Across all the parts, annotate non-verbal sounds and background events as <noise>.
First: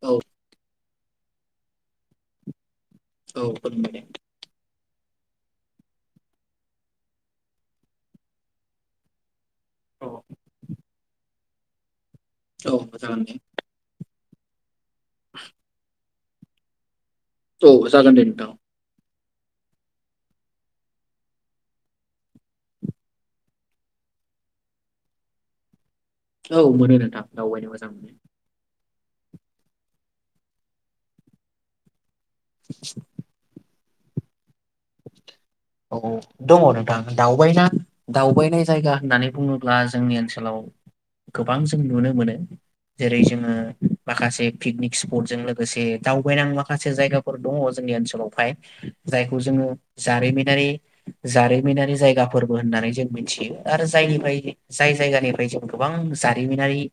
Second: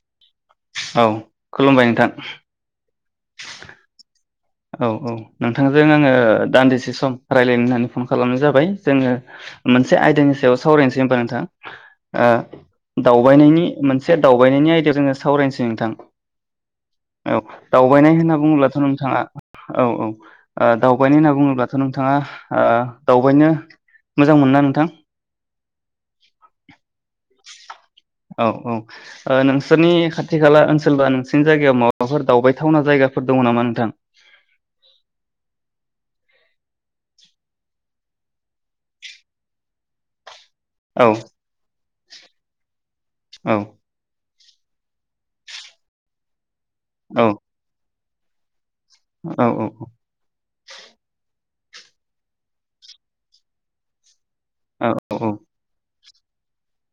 औ औ खुलुमबाय नोंथां औ <unintelligible> औ औ नोंथांजों आङो दान्दिसे सम रायलायनो होननानै फन खालामनाय जाबाय जोङो मोनसे औ आयदानि सायाव सावरायनोसै होनबा नोंथां ओ औ जागोन दे दावबायनायनि मोनसे एसे दावबायनायनि आयदायाव जोङो सावरायनोसै नोंथां औ जागोन दावबायनाय दे होनना नोंथां बुङोब्लाथ' नोंथाङा औ औ ओ दावबायनो होनना बुङोब्लाथ' नोंथाङा ओ दावबायनो मोजां मोना नोंथां औ मानो नोंथां दावबायनो मोजां मोनो औ ओ नोंसोरनि खाथि खाला ओनसोल बा नोंसोरनि जायगायाव माबा माबाफोर दावबायथावना जायगाफोर दं नामा नोंथां औ दङ नोंथां दावबायना दावबायनाय जायगा होननानै बुङोब्ला जोंनि ओनसोलाव औ गोबां जों नुनो मोनो जेरै जोङो औ माखासे पिकनिक स्पट जों लोगोसे दावबायनाय माखासे औ जायगाफोर गाफोर दङ जोंनि ओन फाय जायखौ औ जोङो जारिमिनारि जारि जारिमिनारि जायगा फोरबो होननानै जों मिथियो आरो जाय औ जाय जायगानिफ्राय जों गोबां जारिमिनारि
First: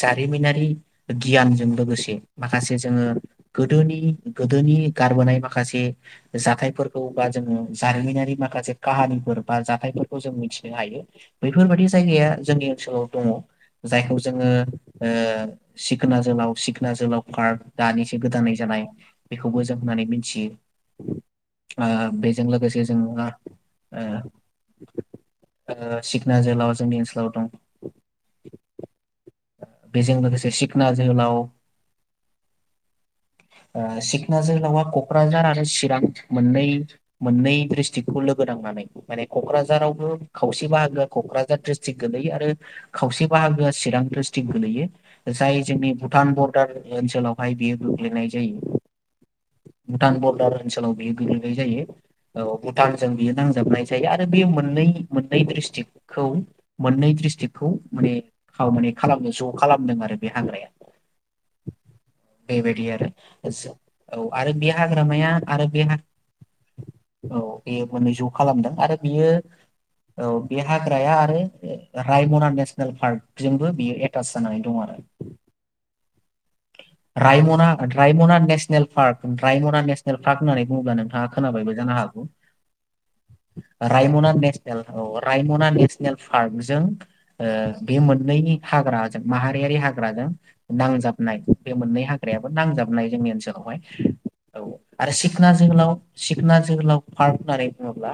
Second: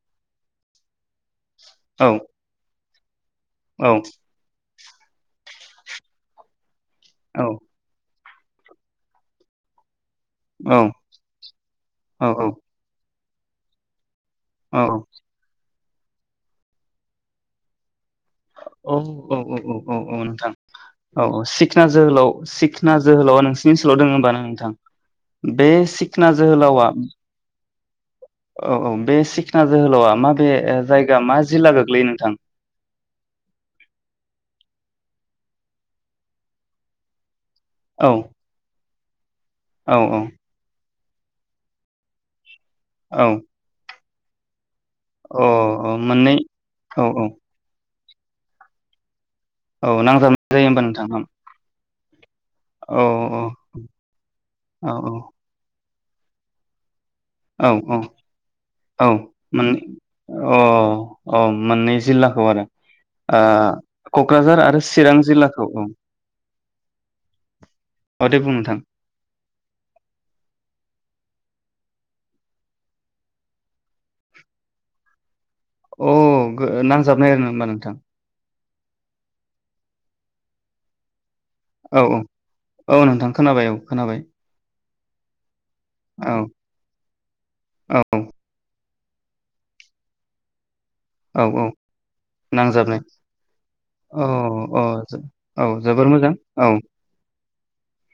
जारिमिनारि गियानजों औ लोगोसे माखासे जोङो गोदोनि औ गोदोनि गारबोनाय माखासे जाथायफोर ब्ला औ जोङो जारिमिनारि माखासे काहानिफोर बा जाथायफोर खौ जों औ मिथिनो हायो बेैफोरबायदि औ जायगाया जोंनि ओनसोलाव दङ जाय जोङो औ ओ सिखना जोलाव सिखना जोलाव पार्क गोदानै जानाय औ औ बेखौबो जों औ होननानै औ मिथियो नोंथां औ औ सिखना ओ जोहोलाव बेजों लोगोसे सिखना जोङो ओ जोहोलावा नोंसिनि ओनसोलाव दोङो होमबा नोंथां बे ओ सिखना जोहोलाव जोहोलावा जोंनि ओनसोलाव दं औ औ बे सिखना जोहोलावा बेजों माबे लोगोसे ओ सिखना जायगा मा जोहोलाव जिल्ला गोग्लैयो नोंथां ओ सिखना जोहोलावा क'क्राझारा मोननै मोननै औ ड्रिसथिकखौ लोगो नांनानै माने औ क'क्राझारावबो खावसे बाहागोन क'क्राझार दिस्ट्रिकट गोलै आरो औ अ खावसे बाहागो चिरां गोलैयो जाय जोंनि अ भुटान मोननै बरदार औ औ ओनसोलावहाय बियो गोग्लैनाय जायो औ भुटान नांजाबनाय बरडार जायो होमबा ओनसोलाव नोंथां बियो औ गोग्लैनाय जायो औ औ भुटानजों बियो नांजाबनाय जायो आरो बे मोननै औ मोननै ड्रिस्टिक खौ मोननै औ स्ट्रिक्खौ माने माने औ खालामनो ज' मोन खालामदों आरो बे औ हाग्राया औ मोननै जिललाखौ आरो बेबायदि जो- औ ओ बे क'क्राझार आरो चिरां हाग्रामाया आरो जिल्लाखौ बे औ हा औ बेयो मोननै ज' औ दे बुं खालामदों नोंथां आरो बियो औ बे हाग्राया आरो रायमना नेसनेल पार्क जोंबो बियो एटास जानानै दं आरो अ नांजाबनाय आरो होमबा नोंथां नेल पार्क रायमना नेसनेल पार्क होननानै बुङोब्ला नोंथांङा खोनाबायबो जानो औ हागौ औ औ नोंथां खोनाबाय औ खोनाबाय रायमना नेसनेल औ रायमना नेसनेल औ पार्कजों ओ बे औ मोननैनि हाग्रा जों माहारियारि हाग्रा जों नांजाबनाय औ औ बे मोननै हाग्रायाबो नांजाबनाय जोंनि ओनसोलावहाय औ आरो जो- सिखना औ जोहोलाव जोबोर मोजां सिखना औ जोहोलाव पार्क होननानै बुङोब्ला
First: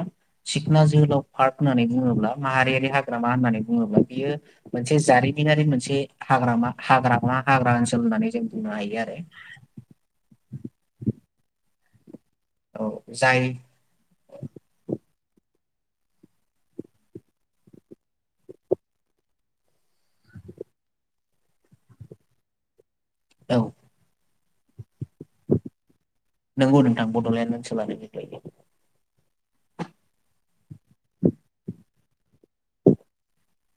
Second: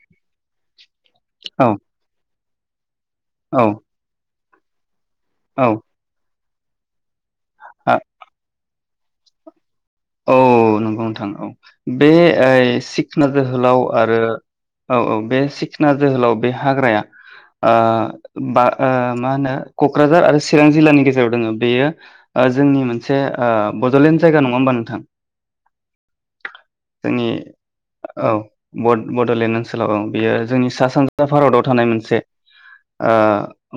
सिखना जोहोलाव पार्क औ होननानै बुङोब्ला <unintelligible> हाग्रामा होननानै औ बुङोब्ला बियो मोनसे जारि मिनारि औ मोनसे हाग्रामा हाग्रा मा हाग्रा आ- ओनसोल होननानै जों बुंनो हायो आरो <inaudible> औ नंगौ नोंथां औ बे ओइ औ सिखना जाय जोहोलाव आरो औ औ बे सिखना जोहोलाव बे हाग्राया ओ बा ओ मा होनो क'क्राझार आरो चिरां जिललानि गेजेराव दङ बेयो ओ जोंनि मोन से ओ औ बड'लेण्ड जायगा नङा होमबा नों नंगौ नोंथां बड'लेण्ड ओसोनलानो गोग्लैयो बड'लेण्ड ओनसोलाव बियो जोंनि सा सानजा भारताव थानाय मोनसे ओ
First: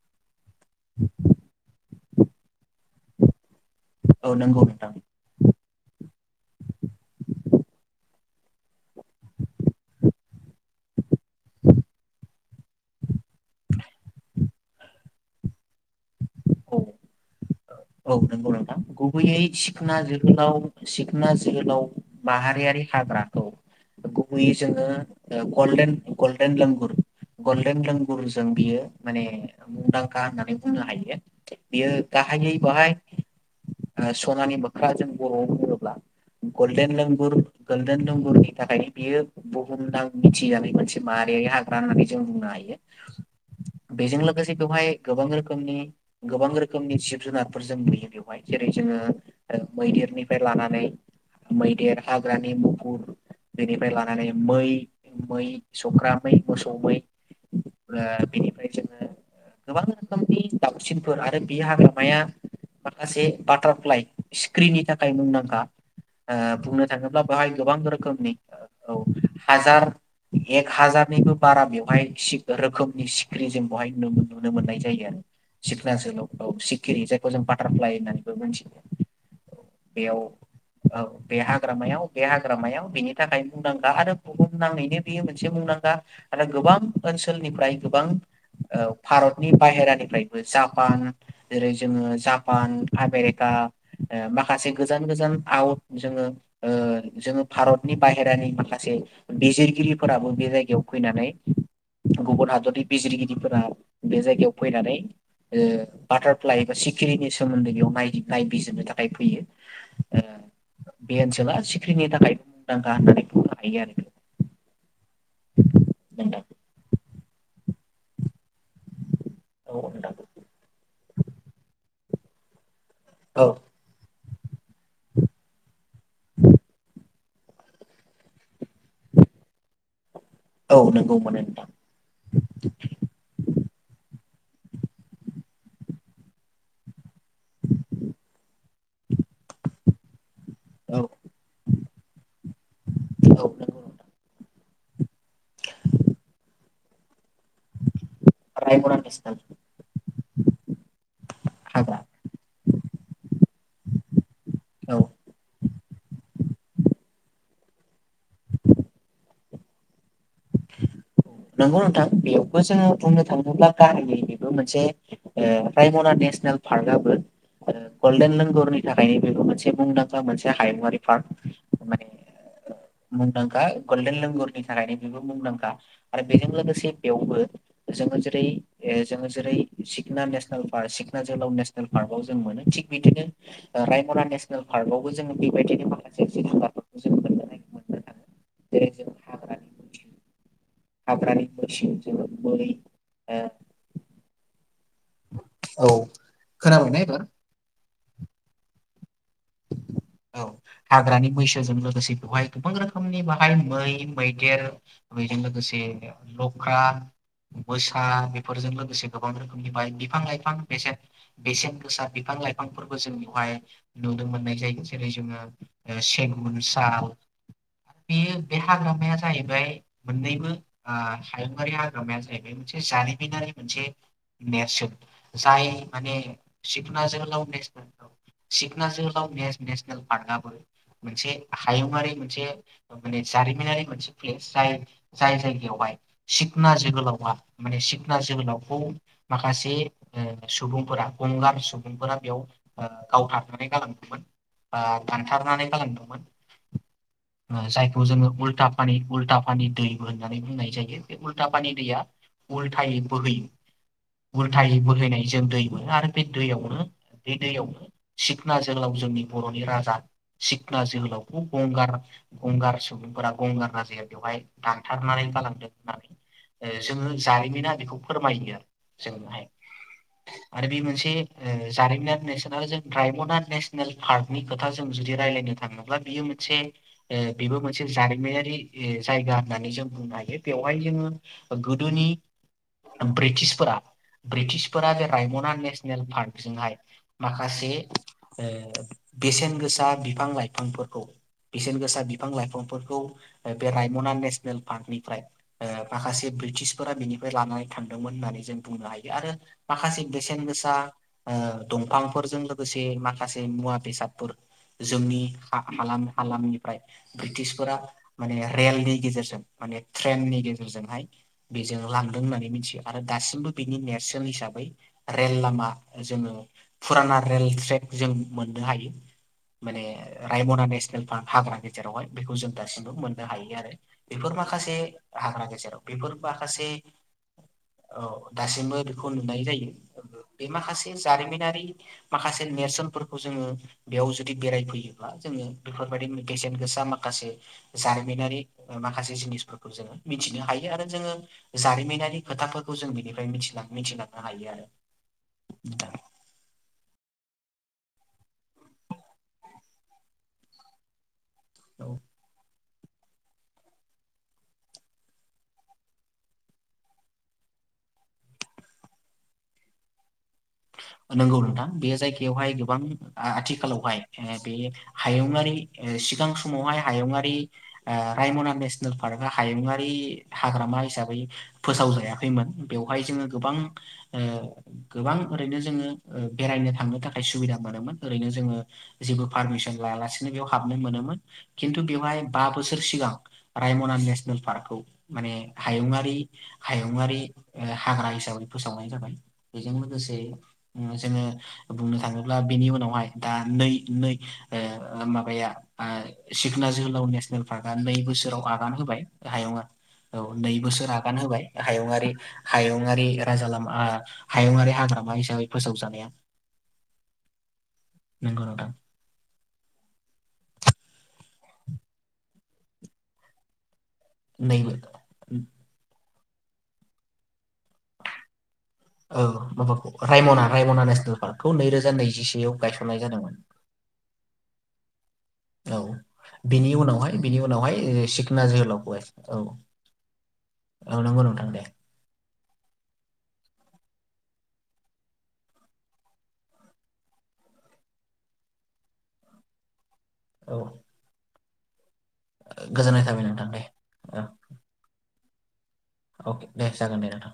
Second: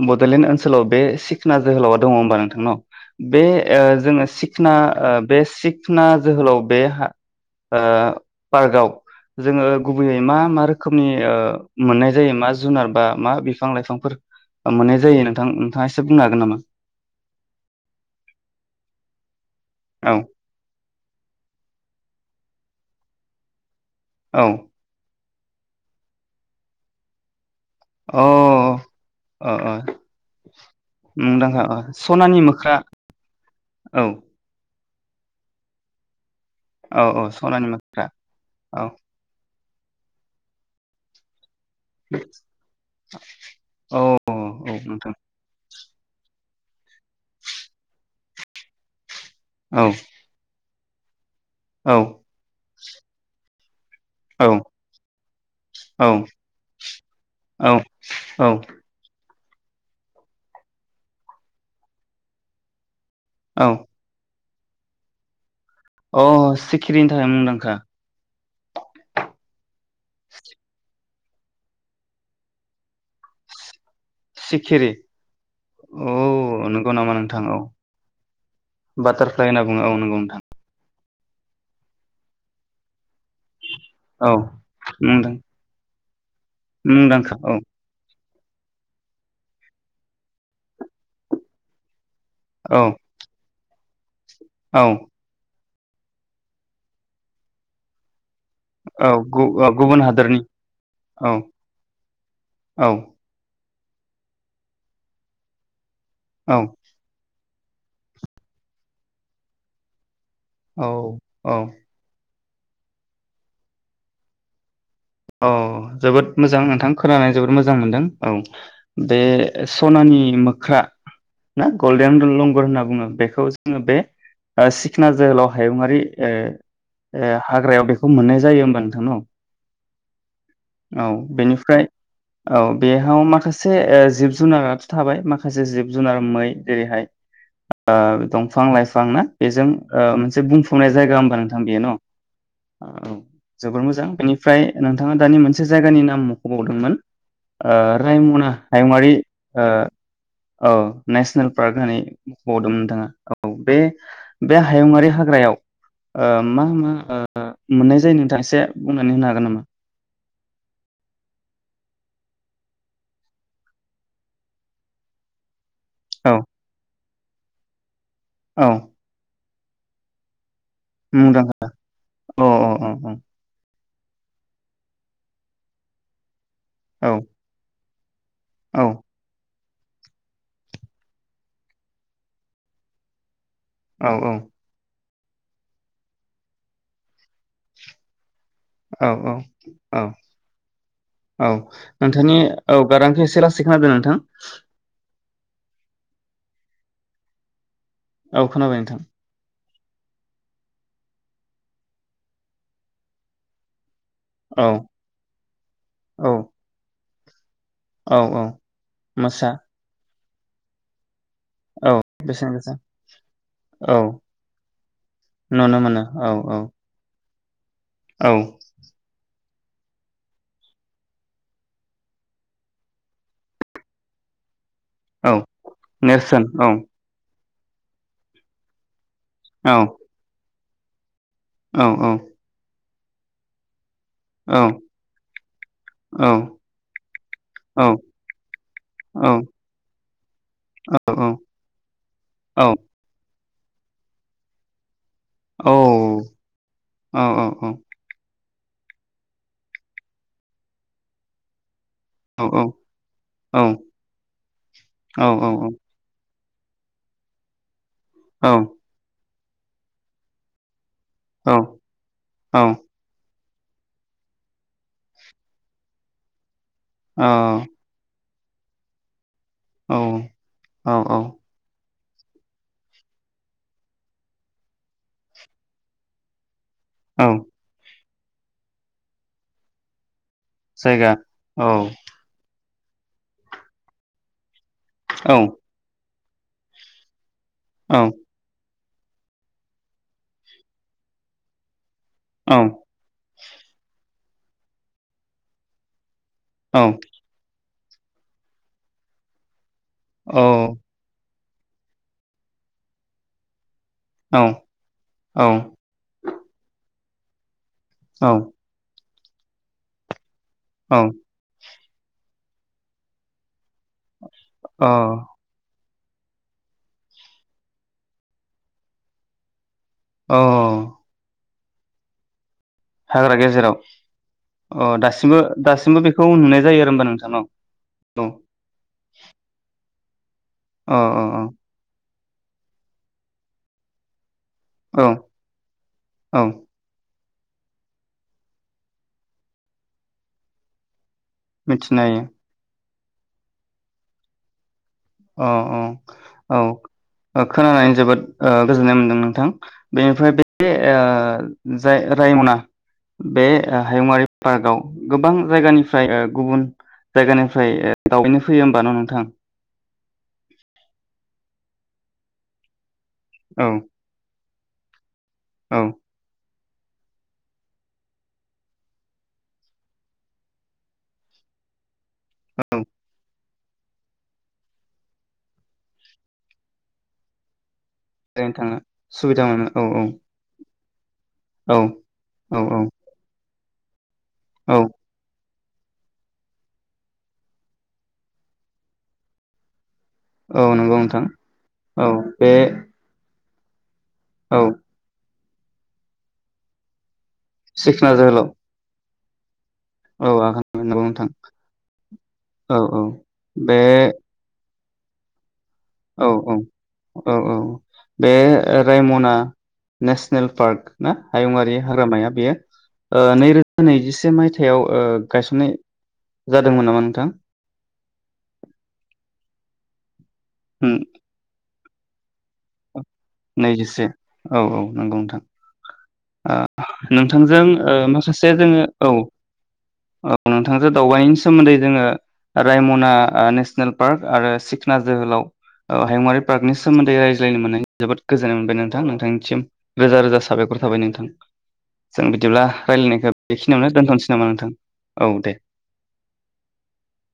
बड'लेण्ड ओन सोलाव बे सिखना जोहोलावा दङ होमबा नोंथां न बे ओ जोङो औ नंगौ सिखना नोंथां ओ बे सिख ना जोहोलाव बे ओ पार्कआव जोङो गुबैयै मा मा रोखोमनि ओ मोननाय जायो मा जुनार बा मा बिफां लाइफांफोर मोननाय जायो नों थां नोंथांङा एसे से बुंनो हागोन नामा औ औ नंगौ नोंथां गुबैयै सिखना औ जोहोलाव सिखना जोहोलाव माहारियारि हाग्रामा औ गुबुयै जोङो गलदेन गलदेन लांगुर गलदेन लांगुर जोंनि बियो अ माने अ अ मुंदांखा होननानै बुंनो हायो मुंदांखा अ बियो सनानि गाहायै मोख्रा बाहाय औ सनानि बा जों बर'आव बुङोब्ला गलदेन औ औ लांगुर सनानि मोख्रा गलदेन लांगुरनि औ थाखायनो बियो बुहुमनां मिथिजानाय मोनसे माहारियारि हाग्रा मा होननानै जों बुंनो हायो औ बेजों लोगोसे औ बेवहाय नोंथां गोबां रोखोमनि गोबां रोखोम रोखोमनि जिब जुनारफोर जों नुयो बेवहाय जेरै जोङो औ मैदेरनिफ्राय लानानै औ मैदेर हाग्रानि <unintelligible> फ्राय लानानै औ मै मै सख्रामै मोसौ मै औ बेनिफ्राय औ जोङो गोबां रोखोमनि दाउसिनफोर आरो बे हाग्रामाया माखासे औ बाटारफ्लाय स्क्रिननि थाखाय मुंदांखा ओ अ बुंनो सिखिरिनि थाङोब्ला थाखाय बेहाय मुंदांखा गोबां रोखोमनि औ हाजार एक हाजार निबो बारा बेवहाय रोखोमनि सिखिरि जों बेवहाय नुनो मोननाय सिखिरि जायो आरो सिकना औ जोलाव सिखिरि जायखौ जों बाटारफ्लाइ होननानै बाटारफ्लााय होनना बुङो औ नंगौ नोंथां औ बे हाग्रामायाव बे हाग्रामायाव बेनि थाखायनो मुंदांखा आरो औ बुहुमनाङैनो बेयो मुंदां मोनसे मुंदांखा आरो गोबां मुंदांखा औ ओनसोलनिफ्राय गोबां औ भारतनि बाहेरानिफ्रायबो जापान जेरै जोङो जापान औ दा माखासे औ गोजान गोजान आवट जोङो ओ जोङो भारतनि बाय हेरानि माखासे औ गु ओ गुबुन बिजिरगिरिफोराबो हादोरनि बे जायगायाव फैनानै औ गुबुन हादरनि औ बिजिरगिरिफोरा बे जायगायाव फैनानै ओ बटार एबा औ फ्लाइखौ सकिरिनि सोमोन <unintelligible> बेयाव नायबिजिरनो थाखाय फैयो बे ओनसोला औ सिख्रिनि थाखाय गार गाय आरो <unintelligible> औ जोबोद मोजां नोंथां खोनानानै जोबोद मोजां मोनदों औ बे औ सनानि नोंथां मोख्रा ना गल बें लंगर होनना बुं औ बेखौ जोङो बे ओ सिखना जोहोलाव हायुङारि ओ ओ हाग्रायाव बेखौ मोननाय जायो होमबा नोंथां न' औ नंगौ मोनो नोंथां बेनिफ्राय औ बेयाव माखासे ओ जिब जुनाराथ' थाबाय माखासे जिब जुनार मै जेरैहाय ओ दंफां लाइफां ना बेजों ओ मोनसे बुंफुंनाय औ जायगा हबा नोंथां बेयो न' औ औ नंगौ जोबोर मोजां नोंथां बेनि फ्राय नोंथाङा दानि मोनसे जायगानि नाम मख'बावदोंमोन ओ रायमना रायमना हायुंङारि नेसनेल ओ औ नेसनेल पार्क हाग्रा होननानै मख'दोंमोन नोंथाङा औ बे बे औ हायुङारि हाग्रायाव ओ मा मा ओ ओ मोननाय जायो नोंथां एसे बुं नानि होनो हागोन नामा नंगौ नोंथां बेयावबो जोङो बुंनो थाङोब्ला गाहायनि बेबो मोनसे ओ रायमना औ नेसनेल पार्कआबो आरो गलदेन औ लेंगरनि थाखायनो बेबो मोनसे मुंदांखा मोनसे हायुङारि पार्क मुंदांखा माने औ औ मुंदांखा गल्डेन लेंगुरनि थाखायनो बेबो मुंदांखा आरो बेजों लोगो से औ बेयावबो जोङो जे रै औ ओ जोङो जेरै सिखना नेसनेल पार्क सिखना जोहोलाव नेसनेल पार्कआव जों मोनो थिग बिदिनो ओ रायमना नेसनेल पार्कआव बो जोङो बेबायदिनो माखासे जिब जोनारफोरखौ जों मोननो नागिरो मोन औ औ औ हाग्रानि औ मैसो जोङो नोंथांनि मै औ गारांखौ ओ एसे लासै खोनादों नोंथां औ खोनाबायना एबार औ खोनाबाय नोंथां औ हाग्रानि मैसोजों लोगोसे बेवहाय गोबां रोखोमनि बाहाय मै मैदेर औ बेजों लोगोसे औ लख्रा मोसा औ औ बेफोरजों लोगोसे गोबां मोसा रोखोमनि माइ बिफां लाइ फां बेसेन बेसेन औ गोसा बेसेन गोसा बिफां-लाइफांफोरबो जों बेवहाय औ नुनो मोननाय जायो जेरै जोङो नुनो ओ मोनो औ औ सेगुन साल बेयो औ बे हाग्रामाया जाहै बाय मोननैबो ओ हायुंङारि हाग्रामाया जाहैबाय मोनसे जारिमिनारि मोनसे नेरसोन औ जाय माने नेरसोन औ सिखना जोहोलाव नेस <unintelligible> सिखना जोहो लाव औ नेसनेल पार्काआबो मोनसे औ औ हायुंआारि मोनसे माने जारिमिनारि मोन से औ जाय जाय जायगायावहाय औ सिखना जोहोलावआ माने औ सिखना जोहोलावखौ औ माखासे ओ सुबुंफोरा औ गंगार सुबुंफोरा बेयाव ओ गावथार माने गालांदोंमोन ओ दानथारनानै गालांदोंमोन औ ओ जायखौ जोङो उल लटापानि उलटा पानि दैबो होननानै बुंनाय जायो बे उलटापानि दैया उलथायै बोहैयो उलथायै बोहैनाय औ जों औ औ दै मोनो आरो बे दैआवनो बे दैआवनो औ सिखना जोहोलाव जोंनि बर'नि राजा सिखना जोहो औ गंगार औ गंगार सुबुं फोरा गंगार राजआया बेवहाय दानथारनानै गालांदों होननानै ओ जोङो जारिमिना बेखौ फोरमायो। जोंनाय। औ आरो बे मोनसे औ जारिमिनारि <unintelligible> रायमना नेसनेल पार्कनि खोथा जों जुदि रायलायनो थाङोब्ला बियो मोनसे औ ए बिबो मोनसे जारिमिन नारि जायगा होननानै जों बुंनो हायो बेवहाय जोङो जायगा औ गोदोनि ब्रिटिशफोरा ब्रिटि फोरा बे औ रायमना नेसनेल पार्क बिजोंहाय माखासे <inaudible> औ बेसेन गोसा बिफां लाइफांफोरखौ बेसेन गोसा बिफां औ लाइफांफोरखौ बे रायमना नेसनेल पार्कनिफ्राय माखासे औ ब्रिटिशफोरा बिनिफ्राय लानाय थांदोंमोन होननानै जों बुंनो हायो आरो। माखासे बेसेन गोसा ओ दंफांफोरजों माखासे मुवा बेसाद जोंनि औ हालाम हालामनिफ्राय ब्रिटिसफोरा माने रेलनि गेजेर माने ट्रेननि गेजेरजोंहाय औ बे लांदों होननानै मिथियो आरो दासिमबो बेनि नेरसोन हिसाबै अ रेल लामा जोङो फुराना रेल ट्रेक जों मोननो हायो। माने औ रायम'ना नेसनेल पार्क हा जेरावहाय बेखौ जों दासिमबो मोननो हाग्रा हायो आरो गेजेराव बेफोर माखासे अ दासिमबो हाग्रा गेजेराव दासिमबो बेफोर बेखौ नुनाय माखासे जायो आरो होमबा नोंथांनाव औ दासिमबो बेखौ नुनाय जायो। बे माखासे औ औ जारिमिनारि माखासे नेरसोनफोरखौ जोङो बेयाव जों जुदि औ बेरायफैयोब्ला जोङो बेफोरबायदि औ बेसेन गोसा माखासे। जारिमिनारि माखासे जिनिसफोरखौ जोङो मिथिनो हायो। आरो जोङो मिथिनो जारिमिनारि हायो खोथाफोरखौ जों बिनि। मिथिलांनो हायो आरो। अ अ नोंथां औ। खोनानानै जोबोद ओ गोजोननाय मोनदों नोंथां बेनिफ्राय बे औ जाय रायमना बे हायुंङारि पार्कआव गोबां जायगानिफ्राय ओ गुबुन जायगानिफ्राय ओ दावबायनो फैयो होमबा ना। नोंथां नंगौ नोंथां बे जायगायावहाय गोबां औ आथिखालावहाय बे हायुङारि औ सिगां समावहाय हायुङारि ओ रायमना नेसनेल पार्कआ हायुङारि हाग्रामा हिसाबै फोसावजाया। खैमोन बेवहाय जोङो गोबां ओ गोबां ओरैनो जोङो बेरायनो थांनो थाखाय सुबिदा मोनोमोन ओरैनो जोङो थाङो जेबो सुबिदा मोनो पारमिसन औ औ लायालासिनो बेयाव हाब मान मानोमोन औ खिन्थु बेवहाय बा औ बोसोर औ सिगां राय मना नेस पार्कखौ औ माने हायुंङारि हायुङारि हाग्रा हिसाबै फोसावनाय जाबाय बेजों लोगोसे औ नंगौ जोङो नोंथां बुंनो औ थाङोब्ला बे बेनि उनावहाय दा मोननै मोननै औ ओ माबाया आ सिखना जोहोलाव नेस फारगा नै सिखना बोसोराव जोहोलाव आगान होबाय हायुङा औ नै हागोन बोसोर नंगौ आगान नोंथां होबाय हायुंङारि औ औ हायुङारि राजा लामा बे हायुङारि हाग्रा मायसाब औ औ औ औ बे नंगौ नोंथां रायमना नेसनेल पार्क ना हायुङारि हाग्रामाया बेयो ओ नैरोजा नैजिसे नैबो मायथाइाव ओ गायसननाय जादोंमोन नामा नोंथां? अ माबाखौ रायमना रायमना नेसनेल पर्कखौ नै रोजा रोजा नैजिसेआव। गायसननाय जादोंमोन। नैजिसे औ औ नंगौ नोंथां औ बिनि उनावहाय ओ बिनि नोंथांजों उनावहाय सिखोना माखासे जोङो जोहोलावखौहाय औ औ नोंथांजों औ नंगौ दावबायनि नोंथां दे सोमोन्दै जोङो रायमना नेसनेल पार्क आरो सिखना जोहोलाव हायुंवारि पार्कनि सोमोन्दै रायज्ला ज्लायनो मोननाय जोबोद गोजोननाय मोनबाय नोंथां नोंथांनिसिम। रोजा रोजा औ साबायखर थाबाय नोंथां। जों बिदिब्ला गोजोननाय थाबाय रायलायनायखौ नोंथां दे बेखिनियावनो औ दोनथ'नोसै नामा नोंथां? औ दे। अके दे जागोनदे नोंथां।